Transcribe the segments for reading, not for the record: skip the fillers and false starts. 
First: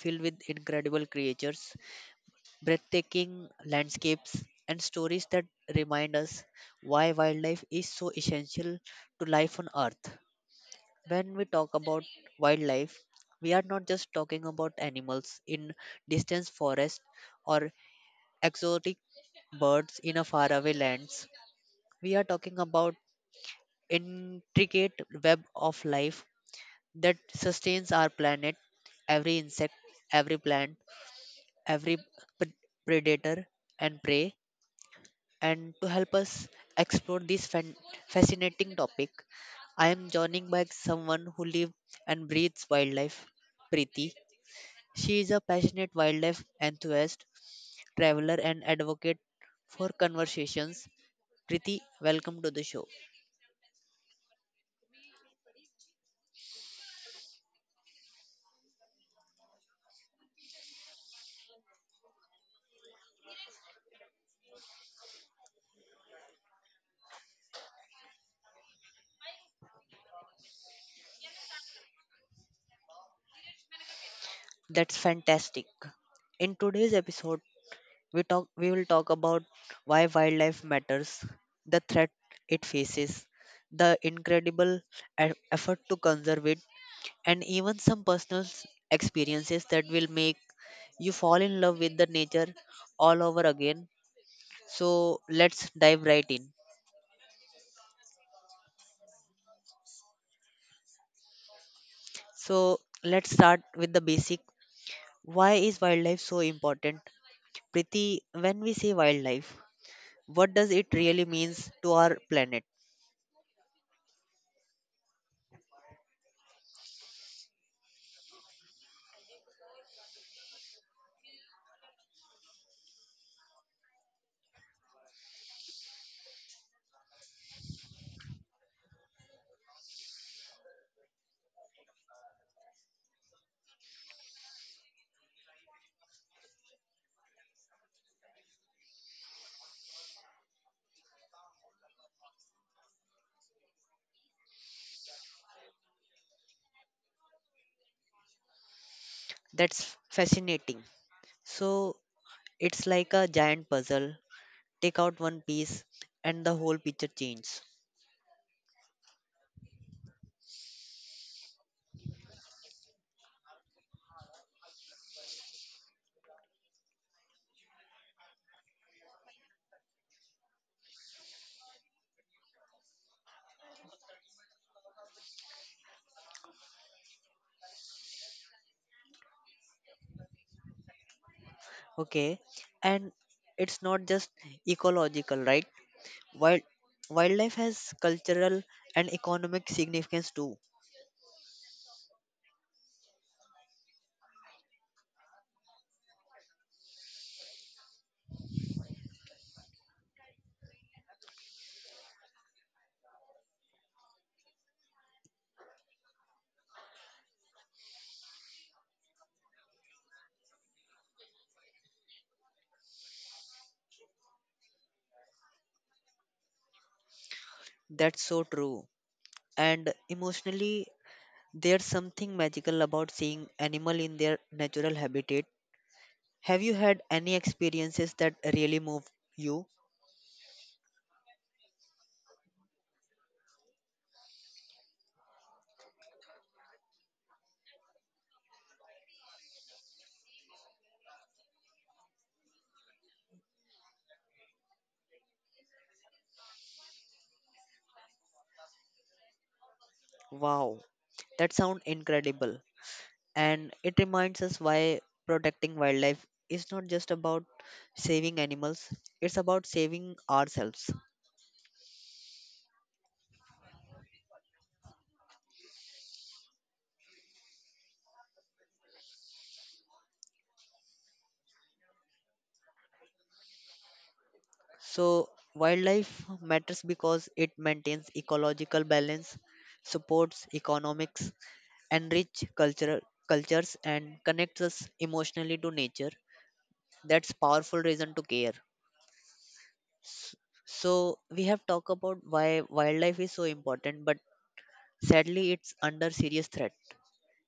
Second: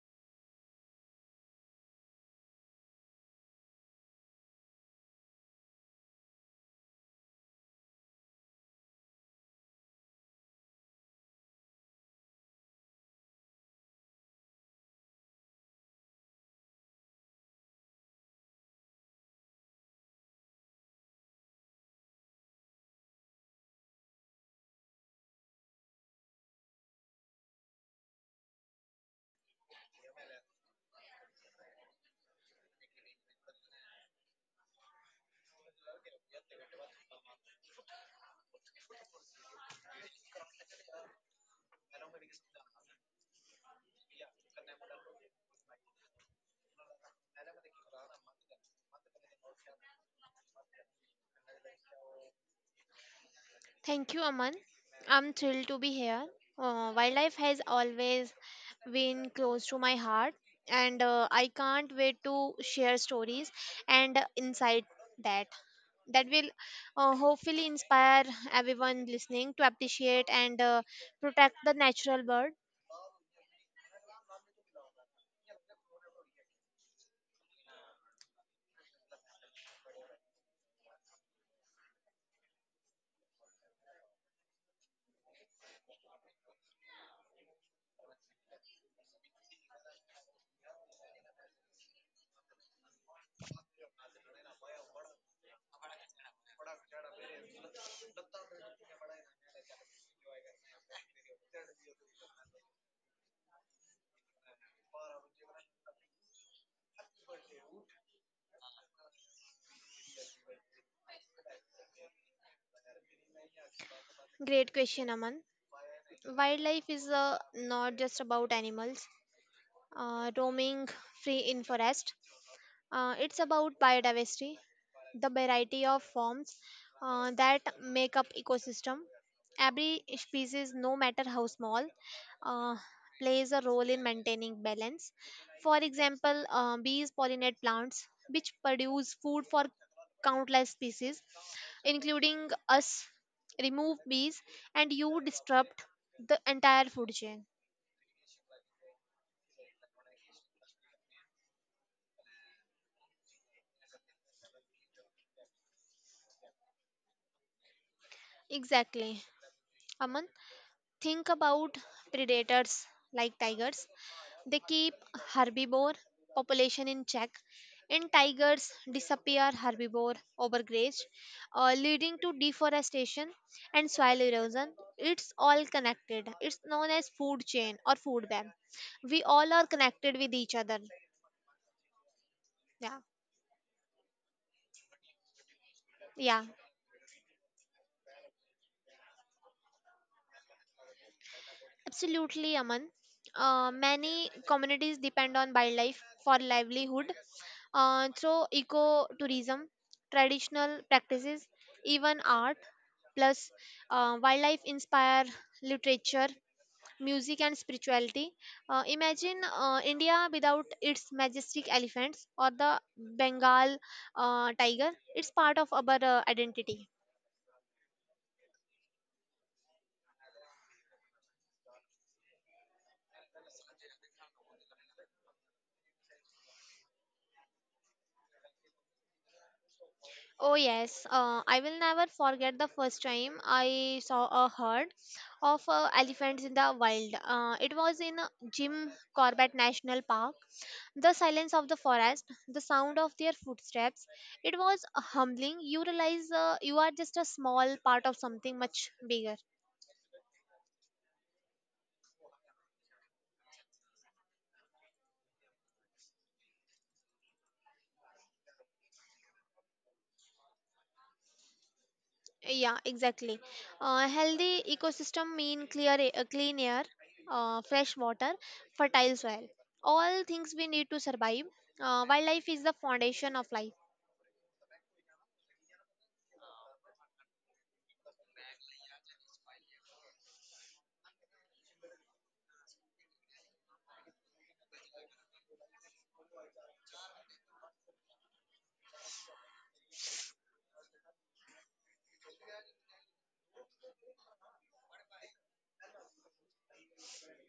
filled with incredible creatures, breathtaking landscapes, and stories that remind us why wildlife is so essential to life on Earth. When we talk about wildlife, we are not just talking about animals in distant forests or exotic birds in a faraway lands. We are talking about intricate web of life that sustains our planet. Every insect, every plant, every p- predator and prey. And to help us explore this fascinating topic, I am joining by someone who lives and breathes wildlife, Preeti. She is a passionate wildlife enthusiast, traveler, and advocate for conversations. Kriti, welcome to the show. Thank you, Aman. I'm thrilled to be here. Wildlife has always been close to my heart, and I can't wait to share stories and insight that that will hopefully inspire everyone listening to appreciate and protect the natural world. That's fantastic. In today's episode, we will talk about why wildlife matters, the threat it faces, the incredible effort to conserve it, and even some personal experiences that will make you fall in love with the nature all over again. So let's dive right in. So let's start with the basic. Why is wildlife so important? Priti, when we say wildlife, what does it really means to our planet? Great question, Aman. Wildlife is not just about animals roaming free in forest. It's about biodiversity, the variety of forms that make up ecosystem. Every species, no matter how small, uh, plays a role in maintaining balance. For example, bees pollinate plants, which produce food for countless species, including us. Remove bees, and you disrupt the entire food chain. That's fascinating. So it's like a giant puzzle. Take out one piece and the whole picture changes. Exactly, Aman. Think about predators like tigers. They keep herbivore population in check, and tigers disappear herbivore overgraze, leading to deforestation and soil erosion. It's all connected. It's known as food chain or food web. We all are connected with each other. Okay. Yeah, And it's not just ecological, right? yeah. Wild wildlife has cultural and economic significance too. Absolutely, Aman. Many communities depend on wildlife for livelihood through ecotourism, traditional practices, even art. Plus, wildlife inspire literature, music, and spirituality. Imagine India without its majestic elephants or the Bengal tiger. It's part of our identity. That's so true. And emotionally, there's something magical about seeing animal in their natural habitat. Have you had any experiences that really move you? Oh yes, I will never forget the first time I saw a herd of elephants in the wild. It was in Jim Corbett National Park. The silence of the forest, the sound of their footsteps, it was humbling. You realize you are just a small part of something much bigger. Wow, that sounds incredible. And it reminds us why protecting wildlife is not just about saving animals, it's about saving ourselves. Yeah, exactly. Healthy ecosystem mean clean air, fresh water, fertile soil. All things we need to survive. Wildlife is the foundation of life. So, wildlife matters because it maintains ecological balance, supports economics, enrich cultural cultures and connects us emotionally to nature. That's powerful reason to care. So we have talked about why wildlife is so important, but sadly it's under serious threat.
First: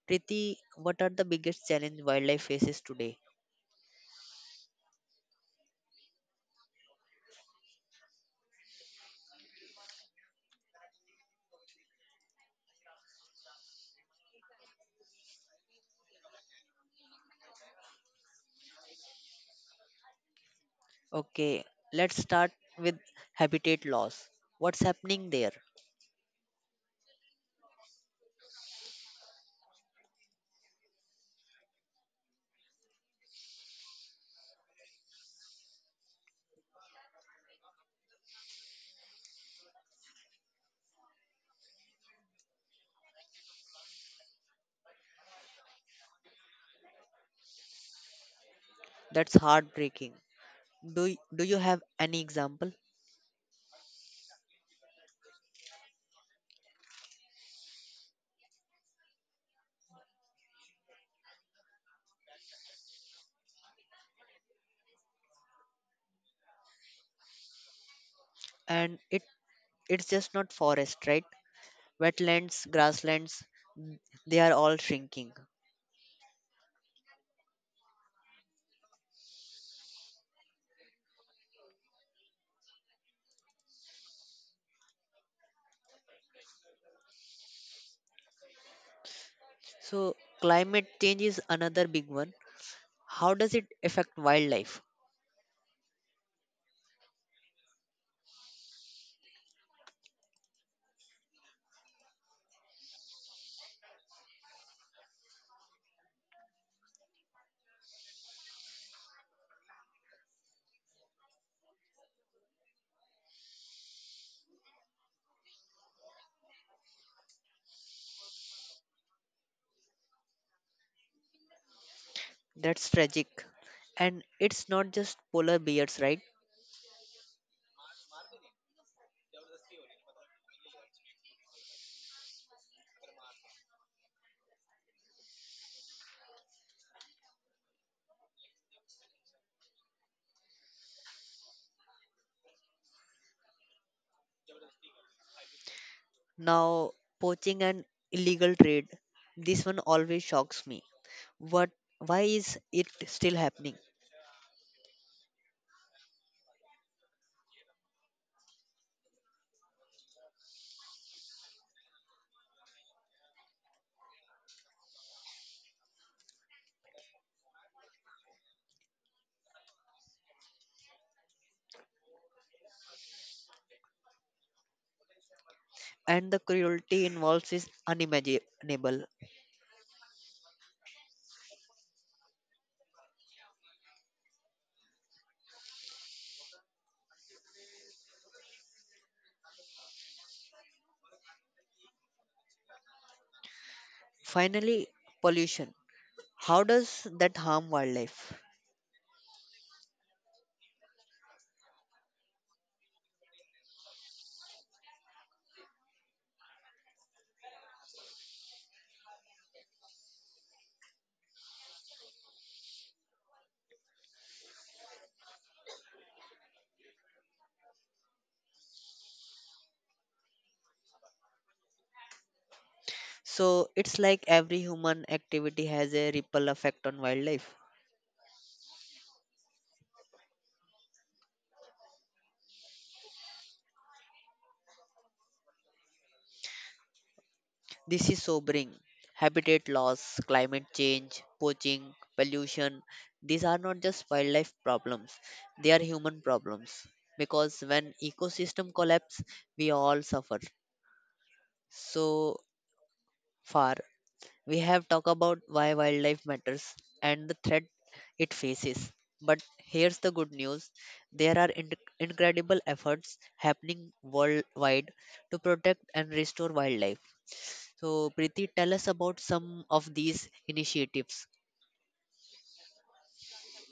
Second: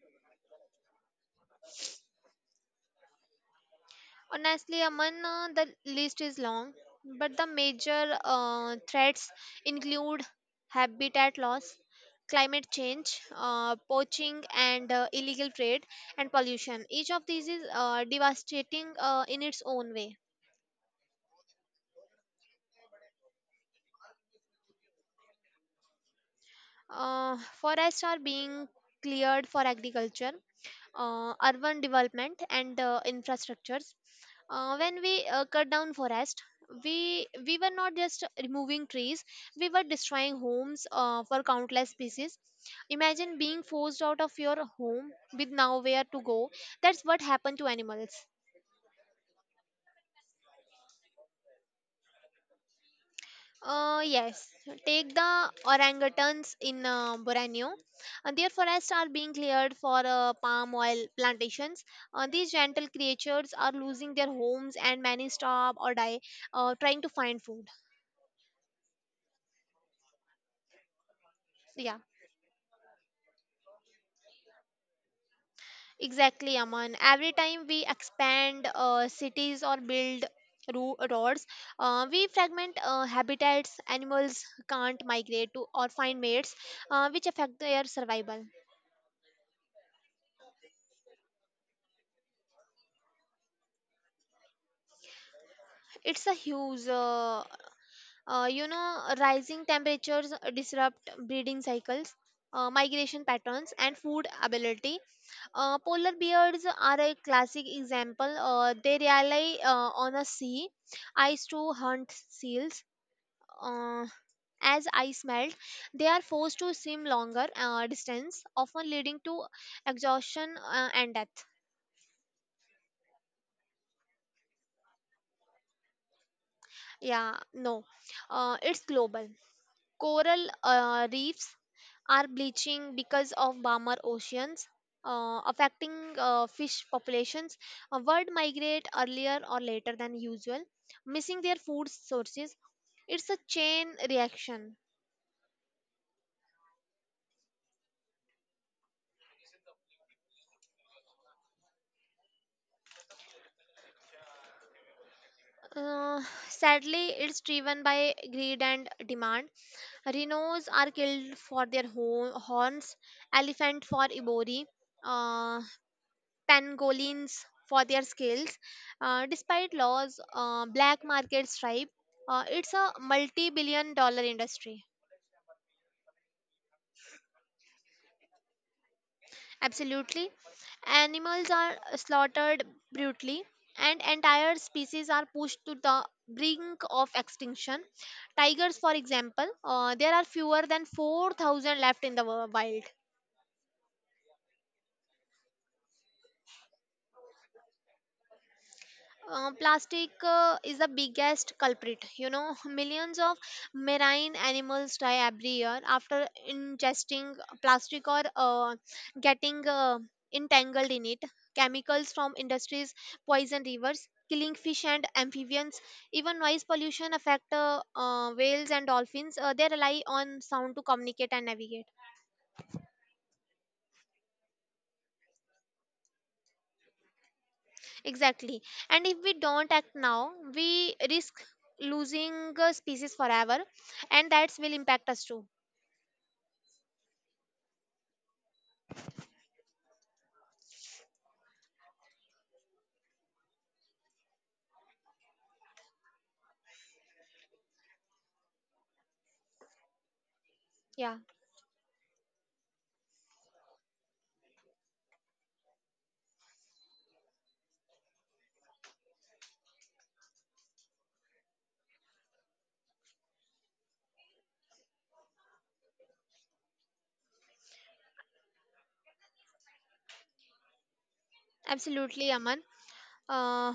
Priti, what are the biggest challenge wildlife faces today? Honestly, Aman, the list is long, but the major threats include habitat loss, climate change, poaching, and illegal trade, and pollution. Each of these is devastating in its own way. Okay, let's start with habitat loss. What's happening there? Forests are being cleared for agriculture, urban development, and infrastructures. When we cut down forest, we were not just removing trees; we were destroying homes for countless species. Imagine being forced out of your home with nowhere to go. That's what happened to animals. That's heartbreaking. Do you have any example? Yes, take the orangutans in Borneo. Their forests are being cleared for palm oil plantations. These gentle creatures are losing their homes, and many starve or die trying to find food. And it's just not forest, right? So, yeah, Wetlands, grasslands, n- they are all shrinking. exactly, Aman. Every time we expand cities or build roads, we fragment habitats. Animals can't migrate to or find mates, which affect their survival. So climate change is another big one. How does it affect wildlife? It's a huge you know, rising temperatures disrupt breeding cycles, migration patterns, and food availability. Polar bears are a classic example. They rely on a sea ice to hunt seals. Uh, as ice melt, they are forced to swim longer distance, often leading to exhaustion and death. That's tragic. And it's not just polar bears, right? Yeah, no, it's global. Coral reefs are bleaching because of warmer oceans, affecting fish populations. Birds migrate earlier or later than usual, missing their food sources. It's a chain reaction. Now, poaching and illegal trade. This one always shocks me. What why is it still happening? Uh, Sadly, it's driven by greed and demand. Rhinos are killed for their horns, elephant for ivory, uh, pangolins for their scales. Despite laws, black market stripe, it's a multi-billion dollar industry. And the cruelty involved is unimaginable. Absolutely. Animals are slaughtered brutally and entire species are pushed to the brink of extinction. Tigers, for example, there are fewer than 4,000 left in the wild. Finally, pollution. How does that harm wildlife? Plastic is the biggest culprit. You know, millions of marine animals die every year after ingesting plastic or getting entangled in it. Chemicals from industries poison rivers, killing fish and amphibians. Even noise pollution affect whales and dolphins. They rely on sound to communicate and navigate. So it's like every human activity has a ripple effect on wildlife. Exactly. And if we don't act now, we risk losing a species forever, and that will impact us too. This is sobering. Habitat loss, climate change, poaching, pollution, these are not just wildlife problems, they are human problems. Because when ecosystem collapse, we all suffer. Yeah, So far, we have talked about why wildlife matters and the threat it faces. But here's the good news, there are incredible efforts happening worldwide to protect and restore wildlife. So, Preeti, tell us about some of these initiatives. absolutely, Aman. Uh,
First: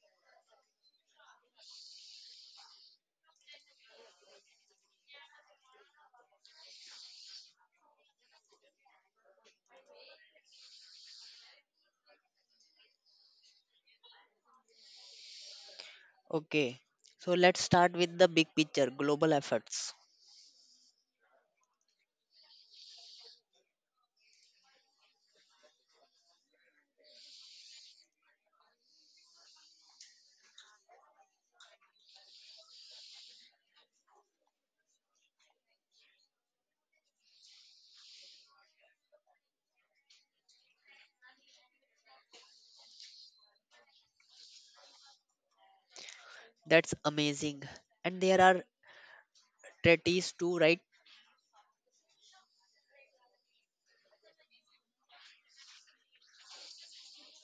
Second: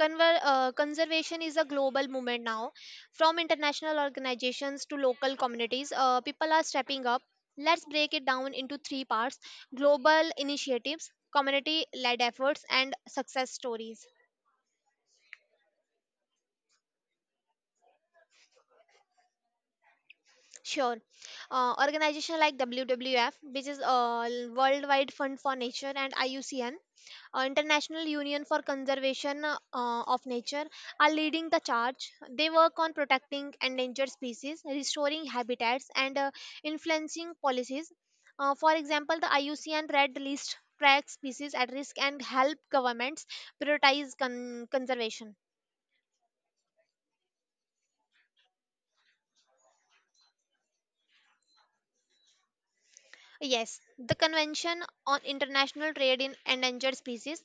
conservation is a global movement now. From international organizations to local communities, people are stepping up. Let's break it down into three parts: global initiatives, community led efforts, and success stories. Okay, so let's start with the big picture global efforts. Sure. Organization like WWF, which is Worldwide Fund for Nature, and IUCN, International Union for Conservation of Nature, are leading the charge. They work on protecting endangered species, restoring habitats, and influencing policies. For example, the IUCN Red List tracks species at risk and help governments prioritize conservation. That's amazing. And there are treaties too, right? Yes, the Convention on International Trade in Endangered Species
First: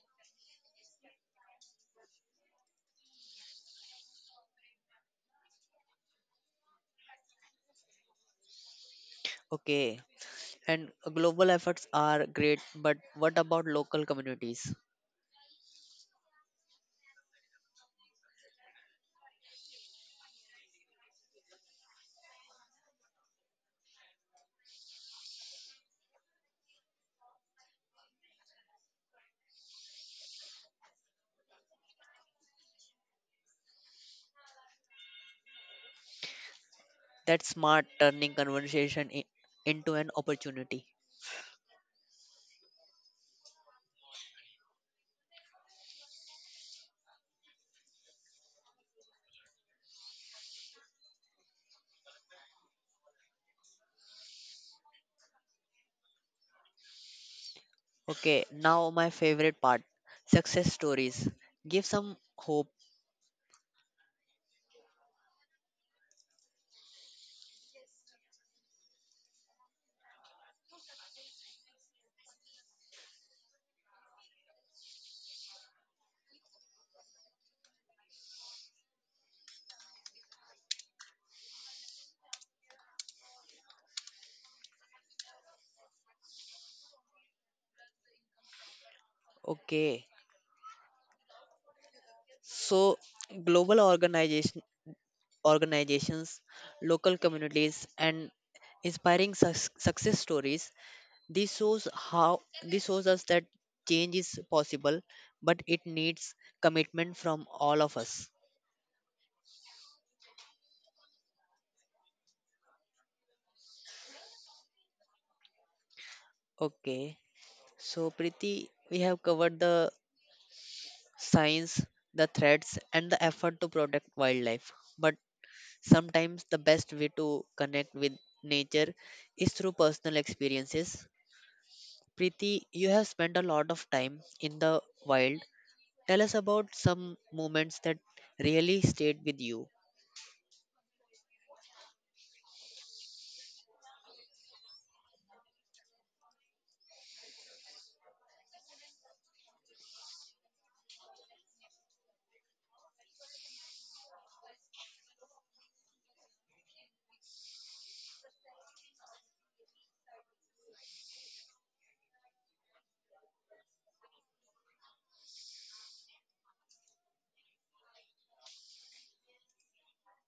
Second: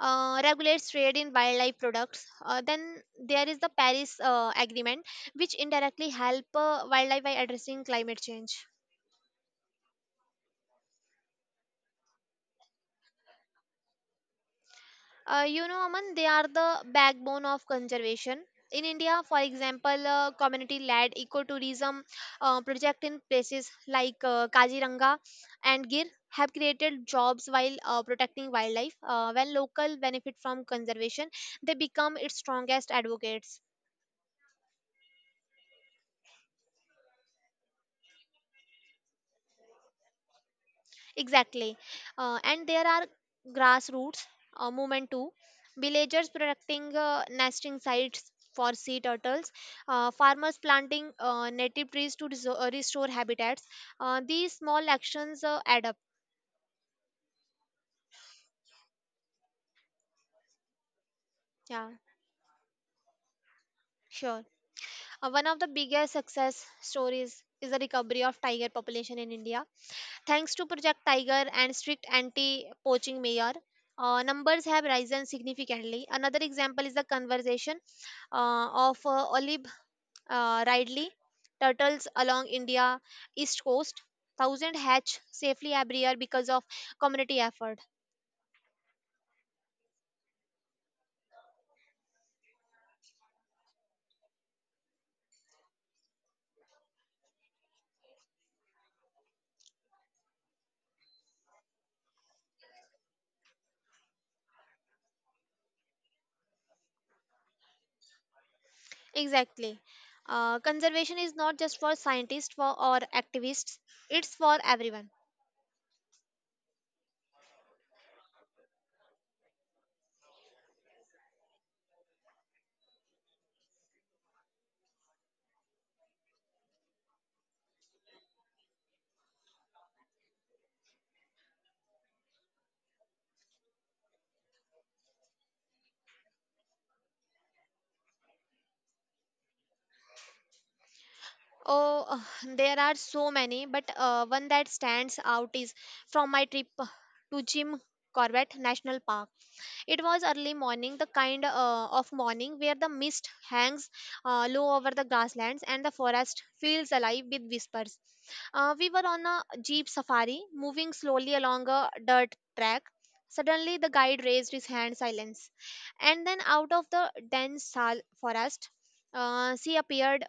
regulates trade in wildlife products. Then there is the Paris Agreement, which indirectly help wildlife by addressing climate change. Okay, and global efforts are great, but what about local communities? You know, Aman, they are the backbone of conservation. In India, for example, community-led ecotourism project in places like Kaziranga and Gir have created jobs while protecting wildlife. When local benefit from conservation, they become its strongest advocates. That's smart, turning conversation into an opportunity. Exactly. And there are grassroots movement too. Villagers protecting nesting sites for sea turtles, farmers planting native trees to restore habitats. These small actions add up. Okay, now my favorite part, success stories. Give Yeah, some hope. sure. One of the biggest success stories is the recovery of tiger population in India. Thanks to Project Tiger and strict anti-poaching measure, numbers have risen significantly. Another example is the conservation of olive ridley turtles along India east coast. Thousand hatch safely every year because of community effort. Okay, so global organization. Organizations, local communities, and inspiring success stories. This shows us that change is possible, but it needs commitment from all of us. Exactly. Conservation is not just for scientists for, or activists, it's for everyone. Okay, so Priti, we have covered the science, the threats, and the effort to protect wildlife. But sometimes the best way to connect with nature is through personal experiences. Priti, you have spent a lot of time in the wild. Tell us about some moments that really stayed with you. Oh, there are so many, but one that stands out is from my trip to Jim Corbett National Park. It was early morning, the kind of morning where the mist hangs low over the grasslands and the forest feels alive with whispers. We were on a jeep safari, moving slowly along a dirt track. Suddenly, the guide raised his hand, silence, and then out of the dense forest, she appeared,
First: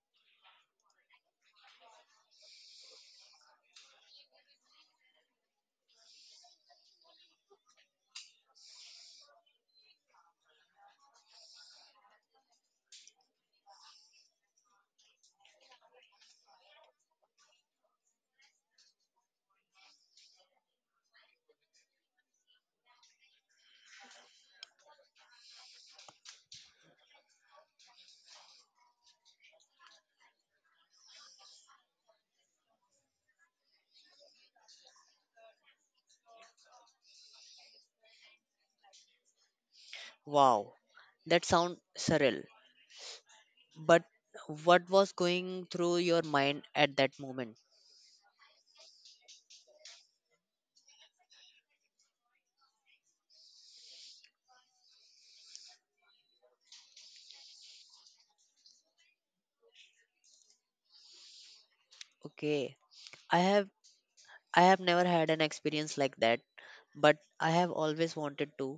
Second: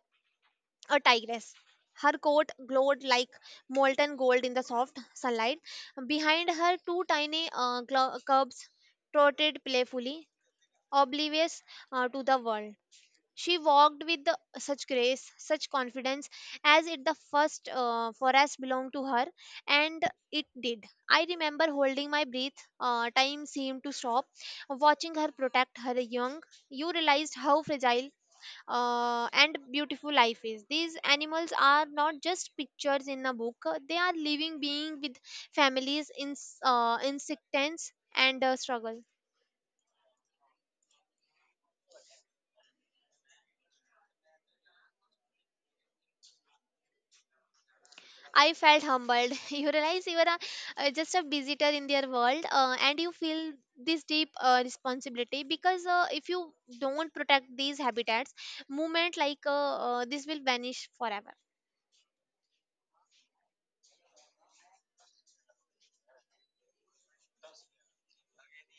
a tigress. Her coat glowed like molten gold in the soft sunlight. Behind her, two tiny cubs trotted playfully, oblivious to the world. She walked with such grace, such confidence, as if the first forest belonged to her, and it did. I remember holding my breath. Time seemed to stop. Watching her protect her young, you realized how fragile and beautiful life is. These animals are not just pictures in a book; they are living beings with families, in insects, and struggle. Wow, that sounds surreal. But what was going through your mind at that moment? I felt humbled. You realize you are just a visitor in their world, and you feel this deep responsibility, because if you don't protect these habitats, movement like this will vanish forever. Okay, I have I have never had an experience like that, but I have always wanted to.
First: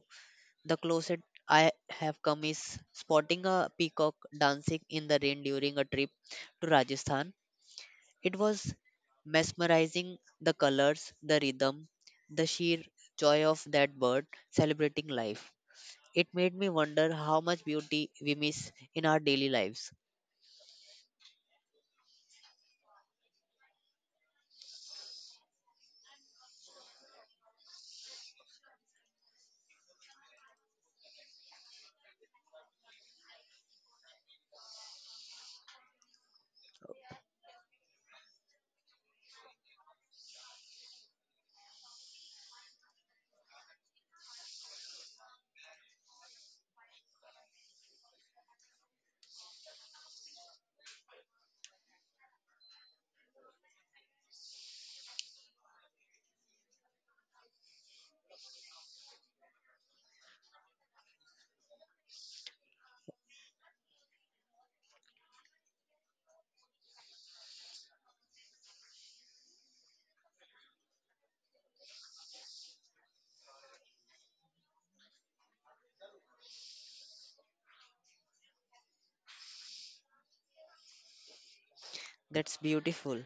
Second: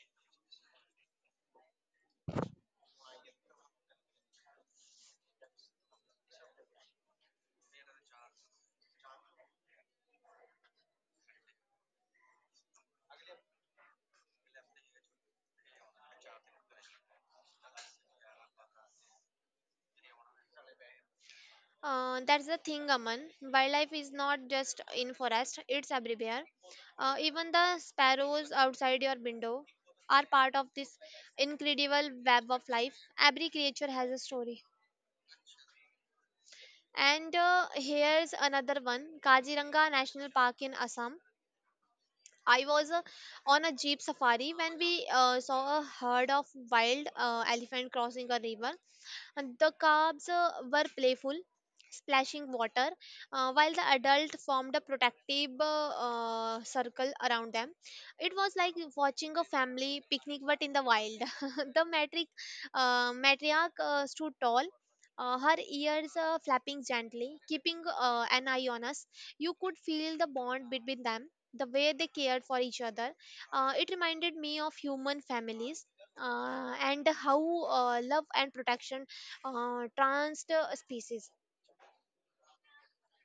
The closest I have come is spotting a peacock dancing in the rain during a trip to Rajasthan. It was mesmerizing, the colors, the rhythm, the sheer joy of that bird celebrating life. It made me wonder how much beauty we miss in our daily lives. That's the thing, Aman. Wildlife is not just in forest; it's everywhere. Even the sparrows outside your window are part of this incredible web of life. Every creature has a story. And here's another one: Kaziranga National Park in Assam. I was on a jeep safari when we saw a herd of wild elephant crossing a river. The cubs were playful, splashing water, while the adult formed a protective circle around them. It was like watching a family picnic, but in the wild. The matriarch stood tall. Her ears flapping gently, keeping an eye on us. You could feel the bond between them, the way they cared for each other. It reminded me of human families and how love and protection trans species. That's beautiful.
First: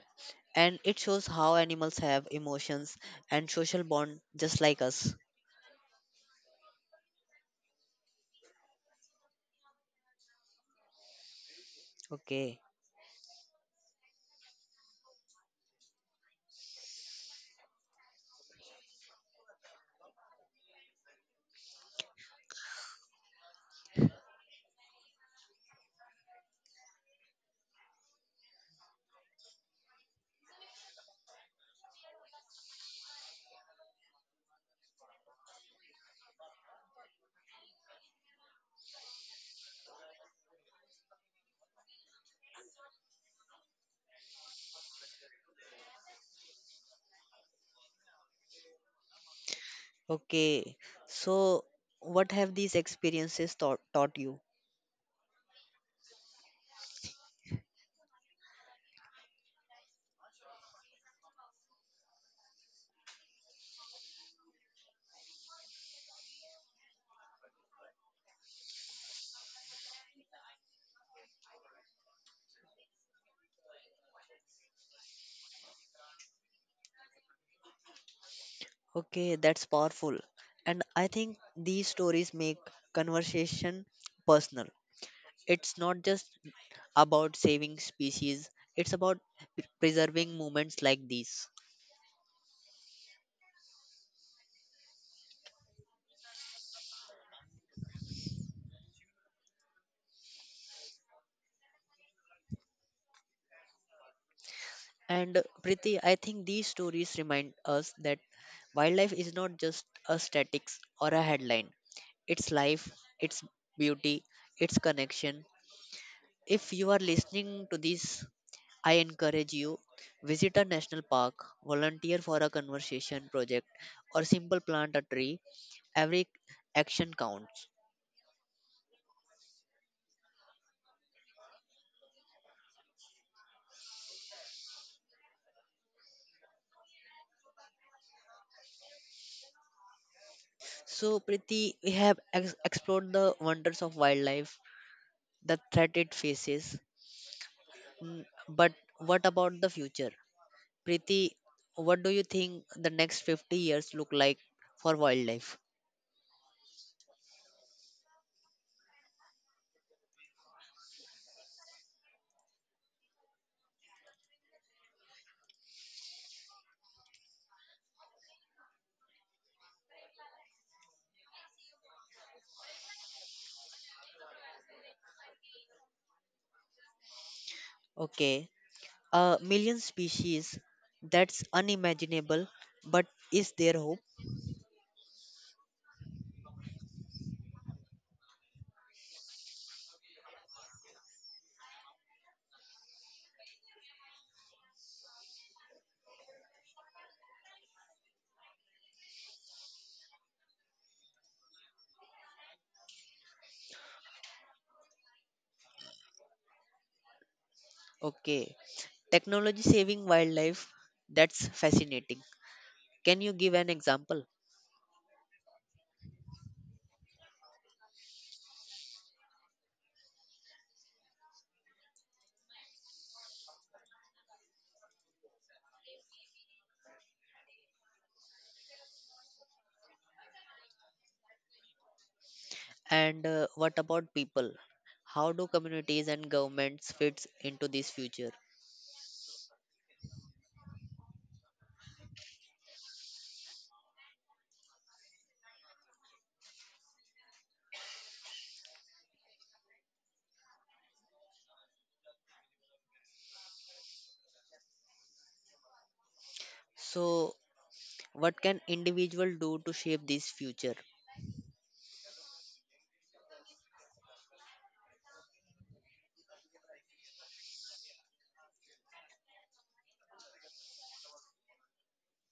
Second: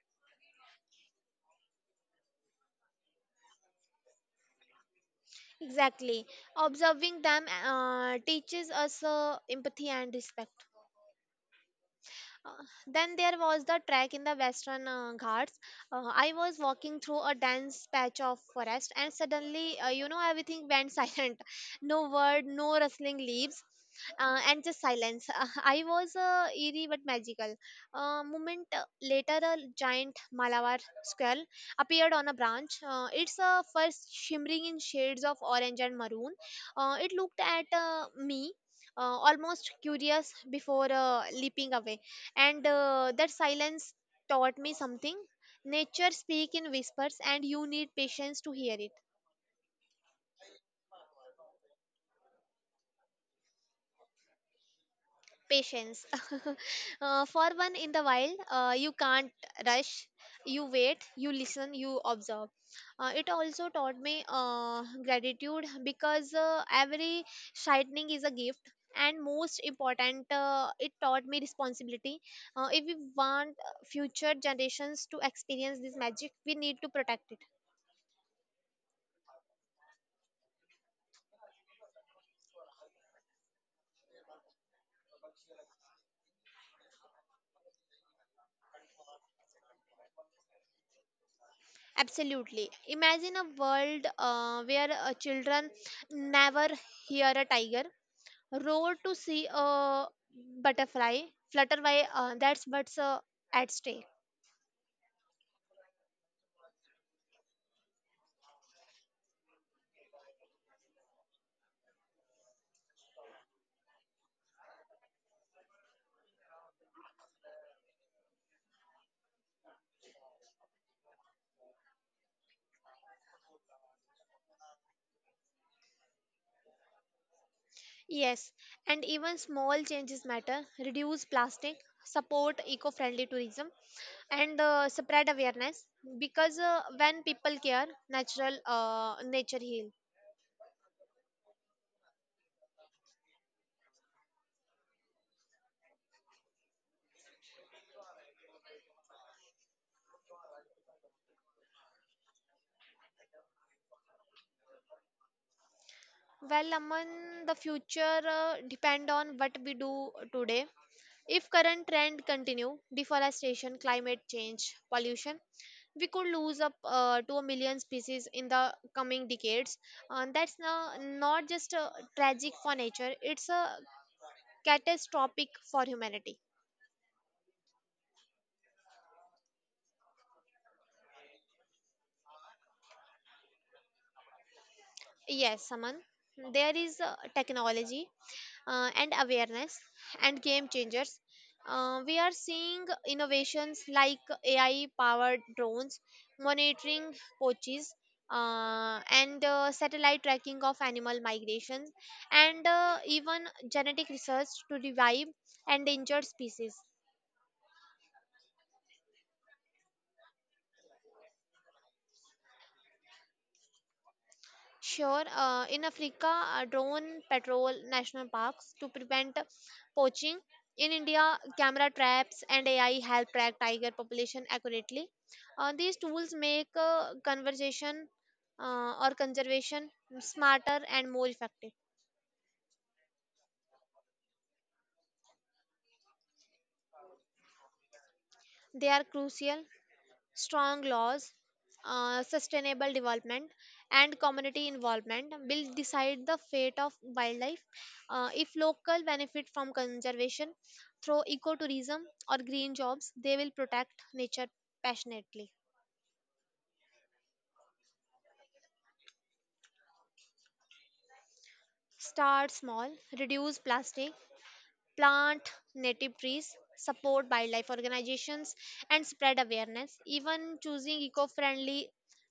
And it shows how animals have emotions and social bond just like us. Exactly. Observing them teaches us empathy and respect. Uh, Okay. then there was the trek in the Western Ghats. I was walking through a dense patch of forest, and suddenly, you know, everything went silent. No word, no rustling leaves, and just silence. I was eerie but magical. A moment later, a giant Malabar squirrel appeared on a branch. Its first shimmering in shades of orange and maroon. It looked at me. Almost curious before leaping away, and that silence taught me something. Nature speak in whispers, and you need patience to hear it. Okay. So what have these experiences taught you? Patience, for one. In the wild you can't rush. You wait, you listen, you observe. It also taught me gratitude, because every shining is a gift. And most important, it taught me responsibility. If we want future generations to experience this magic, we need to protect it. Okay, that's powerful. And I think these stories make conversation personal. It's not just about saving species, it's about preserving moments like these. Absolutely. Imagine a world where children never hear a tiger roar to see a butterfly flutter by. That's what's at stake. And Priti, I think these stories remind us that wildlife is not just a statics or a headline. It's life, it's beauty, it's connection. If you are listening to this, I encourage you, visit a national park, volunteer for a conservation project, or simple plant a tree. Every action counts. Yes, and even small changes matter. Reduce plastic, support eco-friendly tourism, and spread awareness, because when people care, natural nature heal. So, Priti, we have explored the wonders of wildlife, the threat it faces. Mm, but what about the future? Priti, what do you think the next 50 years look like for wildlife? Well, Aman, the future depend on what we do today. If current trend continue, deforestation, climate change, pollution, we could lose up to a million species in the coming decades. And that's not just tragic for nature; it's a catastrophic for humanity. Okay, a million species, that's unimaginable, but is there hope? Yes, Saman, there is technology and awareness and game changers. We are seeing innovations like AI powered drones, monitoring poaches, and satellite tracking of animal migrations, and even genetic research to revive endangered species. Okay, technology saving wildlife, that's fascinating. Can you give an example? Sure, in Africa, drone patrol national parks to prevent poaching. In India, camera traps and AI help track tiger population accurately. These tools make conservation or conservation smarter and more effective. And what about people? How do communities and governments fit into this future? They are crucial: strong laws, sustainable development, and community involvement will decide the fate of wildlife. If local benefit from conservation through ecotourism or green jobs, they will protect nature passionately. So, what can individual do to shape this future? Start small, reduce plastic, plant native trees, support wildlife organizations, and spread awareness. Even choosing eco friendly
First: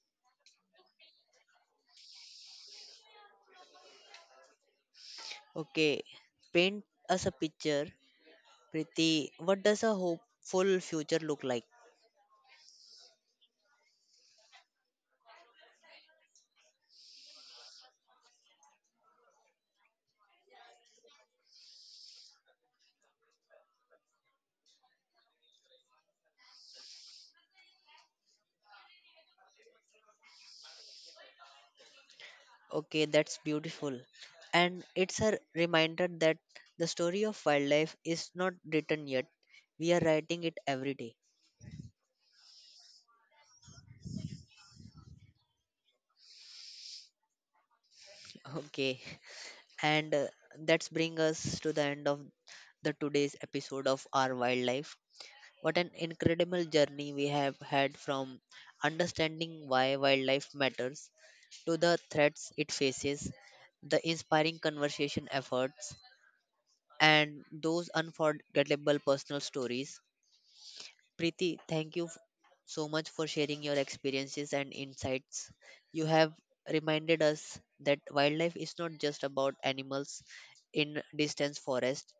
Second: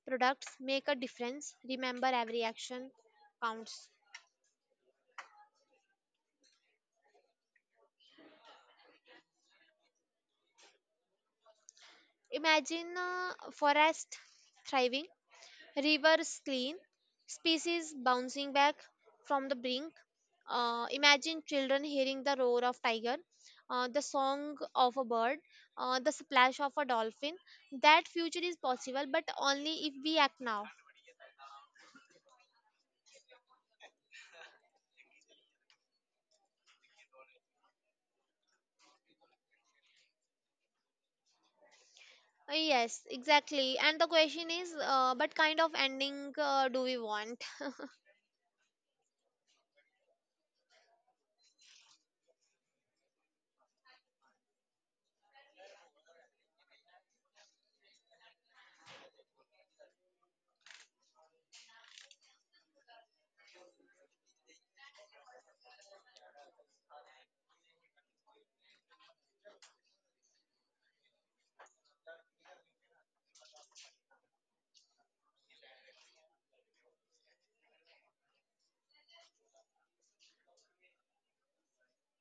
products make a difference. Remember, every action counts. Okay, paint us a picture, Priti. What does a hopeful future look like? Imagine forest thriving, rivers clean, species bouncing back from the brink. Imagine children hearing the roar of tiger, the song of a bird, the splash of a dolphin. That future is possible, but only if we act now. Okay, that's beautiful. And it's a reminder that the story of wildlife is not written yet. We are writing it every day. Yes, exactly. And the question is, what kind of ending do we want? Okay, and that's bring us to the end of the today's episode of our wildlife. What an incredible journey we have had, from understanding why wildlife matters to the threats it faces, the inspiring conversation efforts, and those unforgettable personal stories. Preeti, thank you so much for sharing your experiences and insights. You have reminded us that wildlife is not just about animals in distant forest,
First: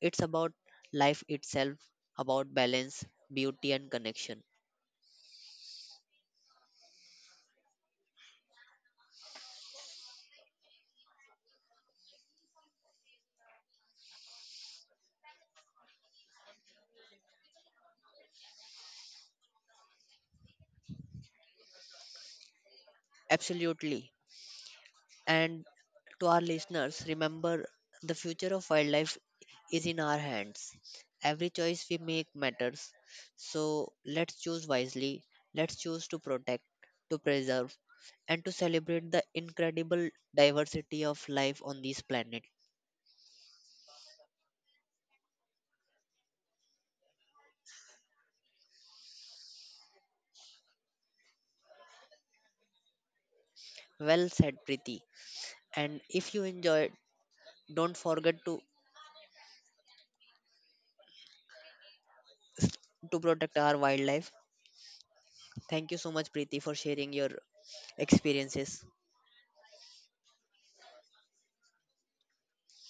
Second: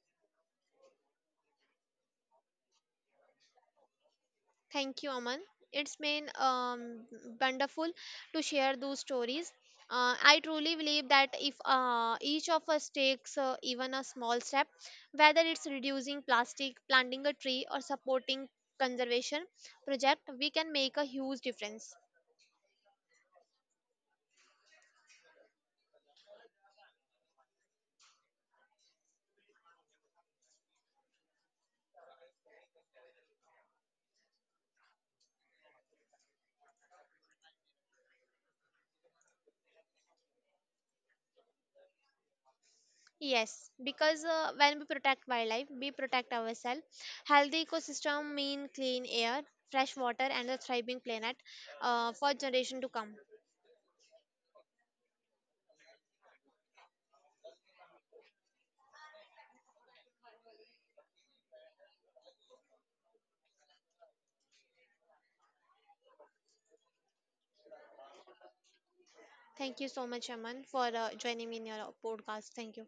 it's about life itself, about balance, beauty, and connection. Thank you, Aman. It's been wonderful to share those stories. I truly believe that if each of us takes even a small step, whether it's reducing plastic, planting a tree, or supporting conservation project, we can make a huge difference. Absolutely. And to our listeners, remember the future of wildlife is in our hands. Every choice we make matters. So let's choose wisely. Let's choose to protect, to preserve, and to celebrate the incredible diversity of life on this planet. Yes, because when we protect wildlife, we protect ourselves. Healthy ecosystem mean clean air, fresh water, and a thriving planet for generation to come. Well said, Preeti. And if you enjoyed, don't forget to protect our wildlife. Thank you so much, Preeti, for sharing your experiences. Thank you so much, Aman, for joining me in your podcast. Thank you.